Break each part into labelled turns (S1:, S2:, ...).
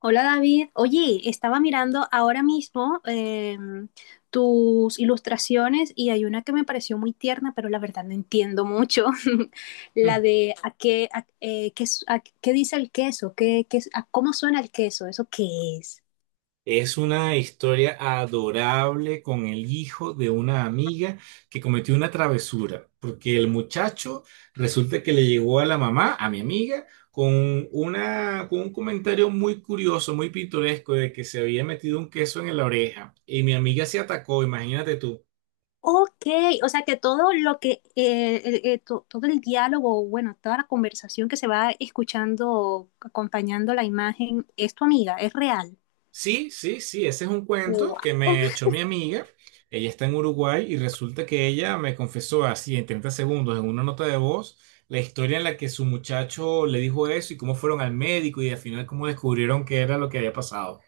S1: Hola David, oye, estaba mirando ahora mismo tus ilustraciones y hay una que me pareció muy tierna, pero la verdad no entiendo mucho. La
S2: Mm.
S1: de a qué, qué, a qué dice el queso, a cómo suena el queso, ¿eso qué es?
S2: Es una historia adorable con el hijo de una amiga que cometió una travesura, porque el muchacho resulta que le llegó a la mamá, a mi amiga, con un comentario muy curioso, muy pintoresco de que se había metido un queso en la oreja y mi amiga se atacó, imagínate tú.
S1: Ok, o sea que todo lo que, todo el diálogo, bueno, toda la conversación que se va escuchando, acompañando la imagen, es tu amiga, es real.
S2: Sí, sí, sí, ese es un cuento
S1: Wow.
S2: que me echó mi amiga. Ella está en Uruguay y resulta que ella me confesó así en 30 segundos en una nota de voz la historia en la que su muchacho le dijo eso y cómo fueron al médico y al final cómo descubrieron que era lo que había pasado.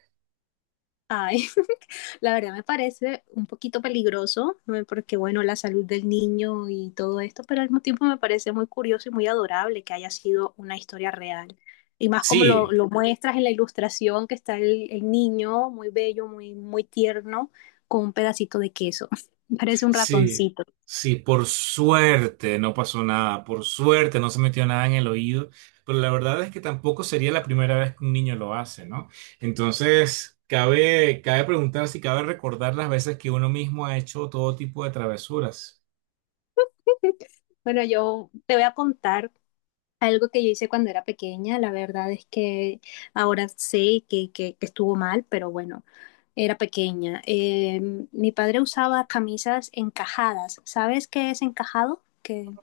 S1: Ay, la verdad me parece un poquito peligroso, ¿no? Porque bueno, la salud del niño y todo esto, pero al mismo tiempo me parece muy curioso y muy adorable que haya sido una historia real. Y más como
S2: Sí,
S1: lo muestras en la ilustración, que está el niño muy bello, muy tierno, con un pedacito de queso. Parece un
S2: sí,
S1: ratoncito.
S2: sí, por suerte no pasó nada, por suerte no se metió nada en el oído, pero la verdad es que tampoco sería la primera vez que un niño lo hace, ¿no? Entonces, cabe preguntar si cabe recordar las veces que uno mismo ha hecho todo tipo de travesuras.
S1: Bueno, yo te voy a contar algo que yo hice cuando era pequeña, la verdad es que ahora sé que estuvo mal, pero bueno, era pequeña. Mi padre usaba camisas encajadas. ¿Sabes qué es encajado? Que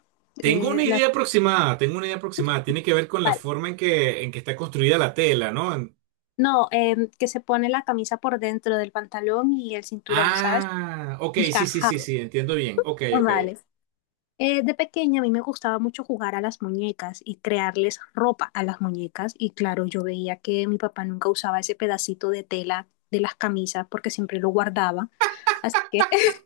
S2: Tengo
S1: eh,
S2: una
S1: la-
S2: idea aproximada, tengo una idea aproximada, tiene que ver con la
S1: vale.
S2: forma en que está construida la tela, ¿no?
S1: No, que se pone la camisa por dentro del pantalón y el cinturón, ¿sabes?
S2: Ah, ok, sí, sí, sí,
S1: Encajado.
S2: sí, entiendo bien, ok,
S1: Ah,
S2: ok.
S1: vale. De pequeña a mí me gustaba mucho jugar a las muñecas y crearles ropa a las muñecas y claro, yo veía que mi papá nunca usaba ese pedacito de tela de las camisas porque siempre lo guardaba, así que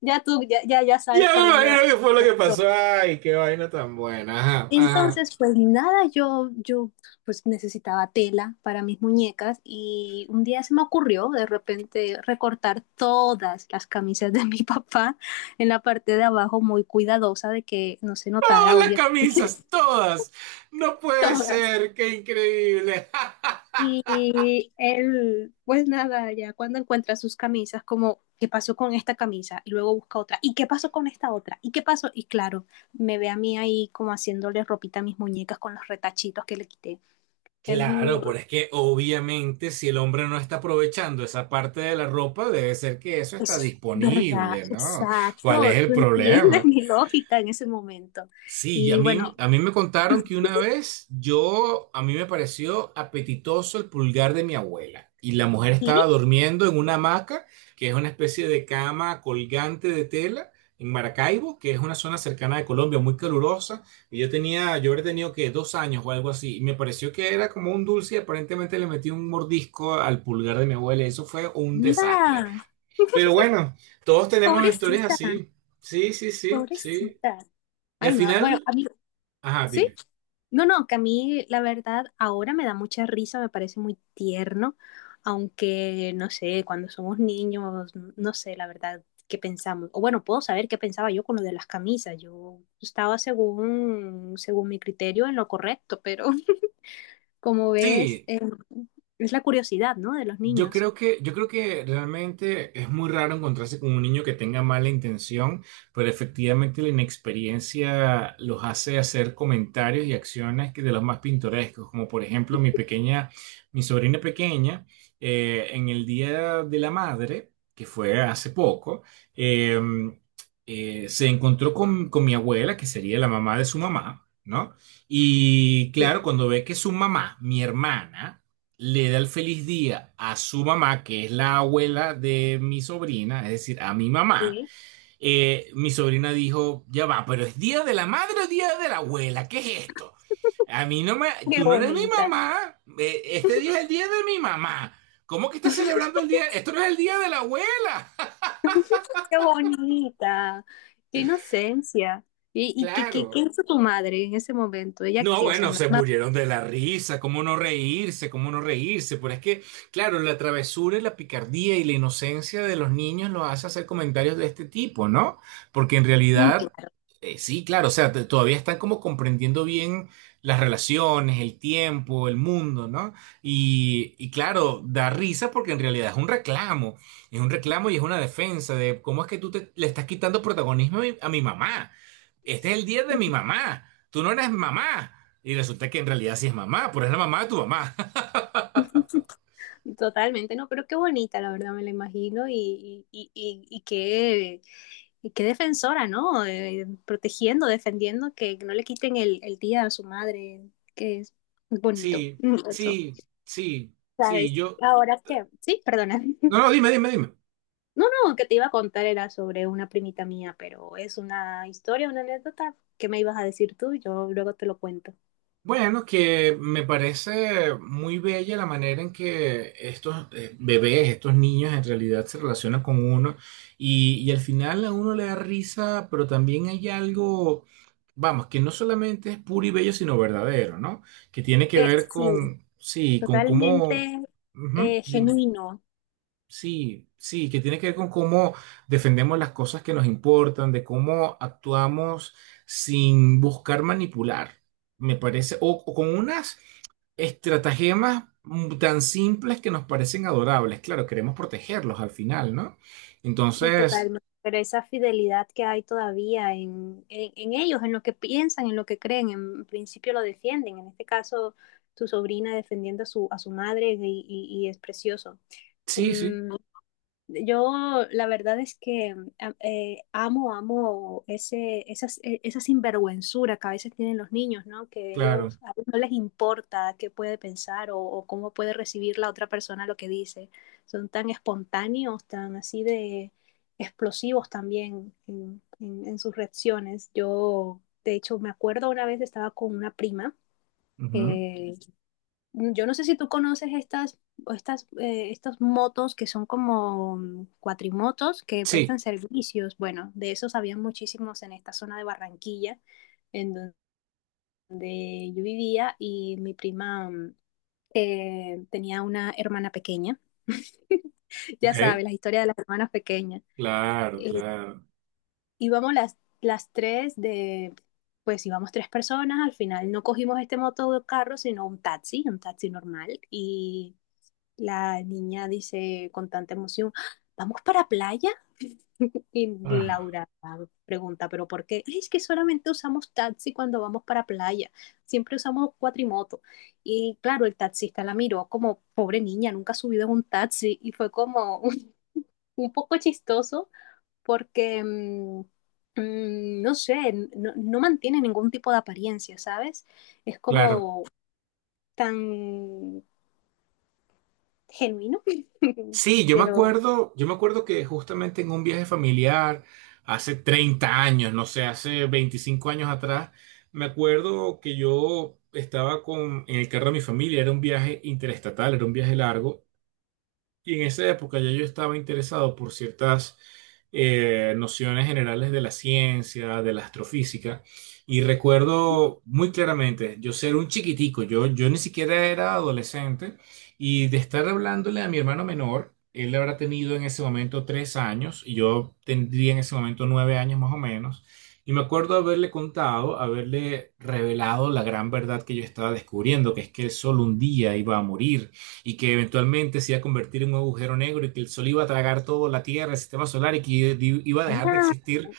S1: ya tú ya
S2: Ya
S1: sabes por
S2: me
S1: dónde va
S2: imagino que fue lo
S1: la
S2: que pasó.
S1: historia.
S2: Ay, qué vaina tan buena. Ajá, ajá.
S1: Entonces, pues nada, yo pues necesitaba tela para mis muñecas y un día se me ocurrió de repente recortar todas las camisas de mi papá en la parte de abajo, muy cuidadosa de que no se
S2: Todas
S1: notara,
S2: las
S1: obviamente.
S2: camisas, todas. No puede
S1: Todas.
S2: ser, qué increíble.
S1: Y él, pues nada, ya cuando encuentra sus camisas, como, ¿qué pasó con esta camisa? Y luego busca otra. ¿Y qué pasó con esta otra? ¿Y qué pasó? Y claro, me ve a mí ahí como haciéndole ropita a mis muñecas con los retachitos que le quité.
S2: Claro,
S1: Em,
S2: pero es que obviamente si el hombre no está aprovechando esa parte de la ropa, debe ser que eso está
S1: es verdad,
S2: disponible, ¿no? ¿Cuál es
S1: exacto.
S2: el
S1: Tú entiendes
S2: problema?
S1: mi lógica en ese momento.
S2: Sí, y
S1: Y bueno,
S2: a mí me contaron que una vez yo, a mí me pareció apetitoso el pulgar de mi abuela. Y la mujer estaba
S1: ¿qué?
S2: durmiendo en una hamaca, que es una especie de cama colgante de tela, en Maracaibo, que es una zona cercana de Colombia, muy calurosa. Y yo tenía, yo habría tenido que 2 años o algo así. Y me pareció que era como un dulce y aparentemente le metí un mordisco al pulgar de mi abuela. Y Eso fue un desastre.
S1: Mira,
S2: Pero bueno, todos tenemos historias
S1: pobrecita,
S2: así. Sí, sí, sí, sí.
S1: pobrecita.
S2: Y al
S1: Ay, no, bueno,
S2: final...
S1: a mí,
S2: Ajá,
S1: sí.
S2: dime.
S1: No, no, que a mí la verdad ahora me da mucha risa, me parece muy tierno, aunque no sé, cuando somos niños, no sé la verdad qué pensamos. O bueno, puedo saber qué pensaba yo con lo de las camisas. Yo estaba según mi criterio en lo correcto, pero como ves,
S2: Sí,
S1: es la curiosidad, ¿no? De los
S2: yo
S1: niños.
S2: creo que, yo creo que realmente es muy raro encontrarse con un niño que tenga mala intención, pero efectivamente la inexperiencia los hace hacer comentarios y acciones que de los más pintorescos, como por ejemplo mi pequeña, mi sobrina pequeña, en el Día de la Madre, que fue hace poco, eh, se encontró con mi abuela, que sería la mamá de su mamá, ¿no? Y
S1: Sí.
S2: claro, cuando ve que su mamá, mi hermana, le da el feliz día a su mamá, que es la abuela de mi sobrina, es decir, a mi mamá,
S1: Sí.
S2: mi sobrina dijo, ya va, pero ¿es día de la madre o día de la abuela? ¿Qué es esto? A mí no me,
S1: Qué
S2: tú no eres mi
S1: bonita.
S2: mamá, este día es el día de mi mamá. ¿Cómo que estás celebrando el día? Esto no es el día de la abuela.
S1: Qué bonita, qué inocencia. ¿Y, qué
S2: Claro.
S1: hizo tu madre en ese momento? ¿Ella
S2: No,
S1: qué? O sea,
S2: bueno, se
S1: no.
S2: murieron de la risa, cómo no reírse, pero es que, claro, la travesura y la picardía y la inocencia de los niños los hace hacer comentarios de este tipo, ¿no? Porque en
S1: Mm,
S2: realidad,
S1: claro.
S2: sí, claro, o sea, todavía están como comprendiendo bien las relaciones, el tiempo, el mundo, ¿no? Y claro, da risa porque en realidad es un reclamo y es una defensa de cómo es que tú te- le estás quitando protagonismo a mi mamá. Este es el día de mi mamá, tú no eres mamá. Y resulta que en realidad sí es mamá, pero es la mamá de tu mamá.
S1: Totalmente, no, pero qué bonita, la verdad, me la imagino y, y qué defensora, ¿no? Protegiendo, defendiendo, que no le quiten el día a su madre, que es bonito,
S2: Sí,
S1: mm, eso.
S2: sí, sí, sí,
S1: ¿Sabes?
S2: yo,
S1: Ahora que, sí, perdona.
S2: no, no, dime, dime, dime.
S1: No, no, que te iba a contar era sobre una primita mía, pero es una historia, una anécdota que me ibas a decir tú, yo luego te lo cuento.
S2: Bueno, que me parece muy bella la manera en que estos bebés, estos niños en realidad se relacionan con uno y al final a uno le da risa, pero también hay algo, vamos, que no solamente es puro y bello, sino verdadero, ¿no? Que tiene que ver
S1: Sí,
S2: con, sí, con cómo...
S1: totalmente.
S2: Ujú,
S1: Eh,
S2: dime.
S1: genuino.
S2: Sí, sí, que tiene que ver con cómo defendemos las cosas que nos importan, de cómo actuamos sin buscar manipular, me parece, o con unas estratagemas tan simples que nos parecen adorables. Claro, queremos protegerlos al final, ¿no? Entonces,
S1: Totalmente, pero esa fidelidad que hay todavía en ellos, en lo que piensan, en lo que creen, en principio lo defienden. En este caso, tu sobrina defendiendo a a su madre y es precioso.
S2: sí, sí,
S1: Mm, yo la verdad es que amo, amo esa sinvergüenzura que a veces tienen los niños, ¿no? Que
S2: claro.
S1: ellos a veces no les importa qué puede pensar o cómo puede recibir la otra persona lo que dice. Son tan espontáneos, tan así de explosivos también en sus reacciones. Yo, de hecho, me acuerdo una vez estaba con una prima.
S2: Ujú.
S1: Eh, mm, yo no sé si tú conoces o estas, estos motos que son como mm, cuatrimotos que prestan
S2: Sí,
S1: servicios. Bueno, de esos había muchísimos en esta zona de Barranquilla, en donde yo vivía, y mi prima mm, tenía una hermana pequeña.
S2: ok,
S1: Ya sabes, la historia de las hermanas pequeñas.
S2: claro,
S1: Eh,
S2: claro.
S1: íbamos las tres de, pues íbamos tres personas, al final no cogimos este motocarro, sino un taxi normal, y la niña dice con tanta emoción, ¿vamos para playa? Y
S2: Ah,
S1: Laura pregunta, ¿pero por qué? "Ay, es que solamente usamos taxi cuando vamos para playa, siempre usamos cuatrimoto." Y claro, el taxista la miró como, pobre niña, nunca ha subido en un taxi y fue como un poco chistoso porque, no sé, no mantiene ningún tipo de apariencia, ¿sabes? Es
S2: claro.
S1: como tan genuino.
S2: Sí,
S1: Quiero
S2: yo me acuerdo que justamente en un viaje familiar, hace 30 años, no sé, hace 25 años atrás, me acuerdo que yo estaba con, en el carro de mi familia, era un viaje interestatal, era un viaje largo, y en esa época ya yo estaba interesado por ciertas nociones generales de la ciencia, de la astrofísica, y recuerdo muy claramente yo ser un chiquitico, yo ni siquiera era adolescente, y de estar hablándole a mi hermano menor, él habrá tenido en ese momento 3 años, y yo tendría en ese momento 9 años más o menos, y me acuerdo haberle contado, haberle revelado la gran verdad que yo estaba descubriendo, que es que el sol un día iba a morir y que eventualmente se iba a convertir en un agujero negro y que el Sol iba a tragar toda la Tierra, el sistema solar y que iba a dejar de
S1: ah,
S2: existir.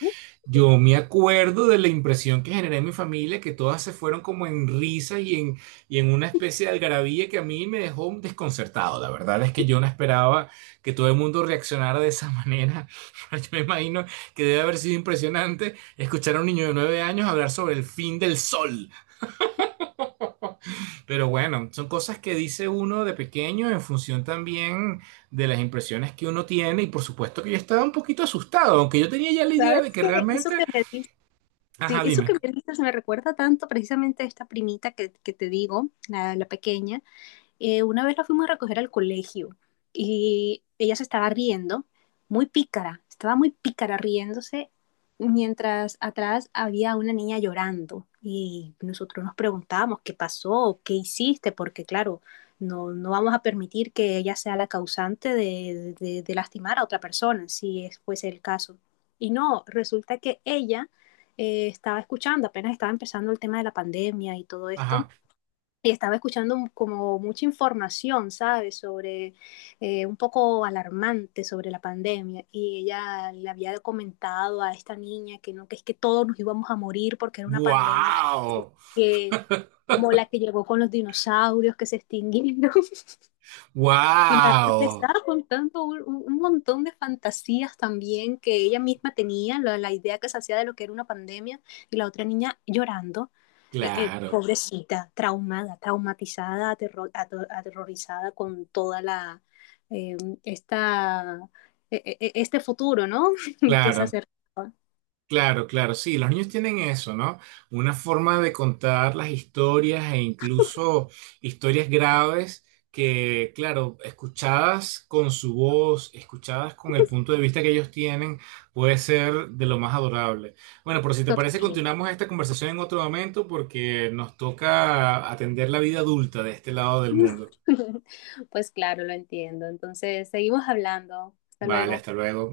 S2: Yo me acuerdo de la impresión que generé en mi familia, que todas se fueron como en risas y en una especie de algarabía que a mí me dejó desconcertado. La verdad es que yo no esperaba que todo el mundo reaccionara de esa manera. Yo me imagino que debe haber sido impresionante escuchar a un niño de 9 años hablar sobre el fin del Sol. Pero bueno, son cosas que dice uno de pequeño en función también de las impresiones que uno tiene y por supuesto que yo estaba un poquito asustado, aunque yo tenía ya la idea de
S1: ¿sabes
S2: que
S1: qué? Eso
S2: realmente...
S1: que me dices, sí,
S2: Ajá,
S1: eso que
S2: dime.
S1: me dices me recuerda tanto precisamente a esta primita que te digo, la pequeña. Eh, una vez la fuimos a recoger al colegio y ella se estaba riendo, muy pícara, estaba muy pícara riéndose, mientras atrás había una niña llorando y nosotros nos preguntábamos qué pasó, qué hiciste, porque claro, no, no vamos a permitir que ella sea la causante de, de lastimar a otra persona, si es, fuese el caso. Y no, resulta que ella estaba escuchando, apenas estaba empezando el tema de la pandemia y todo esto,
S2: Ajá.
S1: y estaba escuchando como mucha información, ¿sabes? Sobre un poco alarmante sobre la pandemia y ella le había comentado a esta niña que no, que es que todos nos íbamos a morir porque era una pandemia
S2: ¡Wow!
S1: que como la que llegó con los dinosaurios que se extinguieron y le
S2: ¡Wow!
S1: estaba contando un montón de fantasías también que ella misma tenía, la idea que se hacía de lo que era una pandemia, y la otra niña llorando,
S2: Claro,
S1: pobrecita, traumada, traumatizada, aterrorizada con toda la, eh, esta, e- e- e- este futuro, ¿no? Que se
S2: claro.
S1: acerca
S2: Claro, claro, sí, los niños tienen eso, ¿no? Una forma de contar las historias e incluso historias graves que, claro, escuchadas con su voz, escuchadas con el punto de vista que ellos tienen, puede ser de lo más adorable. Bueno, pero si te parece,
S1: totalmente.
S2: continuamos esta conversación en otro momento porque nos toca atender la vida adulta de este lado del mundo.
S1: Pues claro, lo entiendo. Entonces, seguimos hablando. Hasta
S2: Vale,
S1: luego.
S2: hasta luego.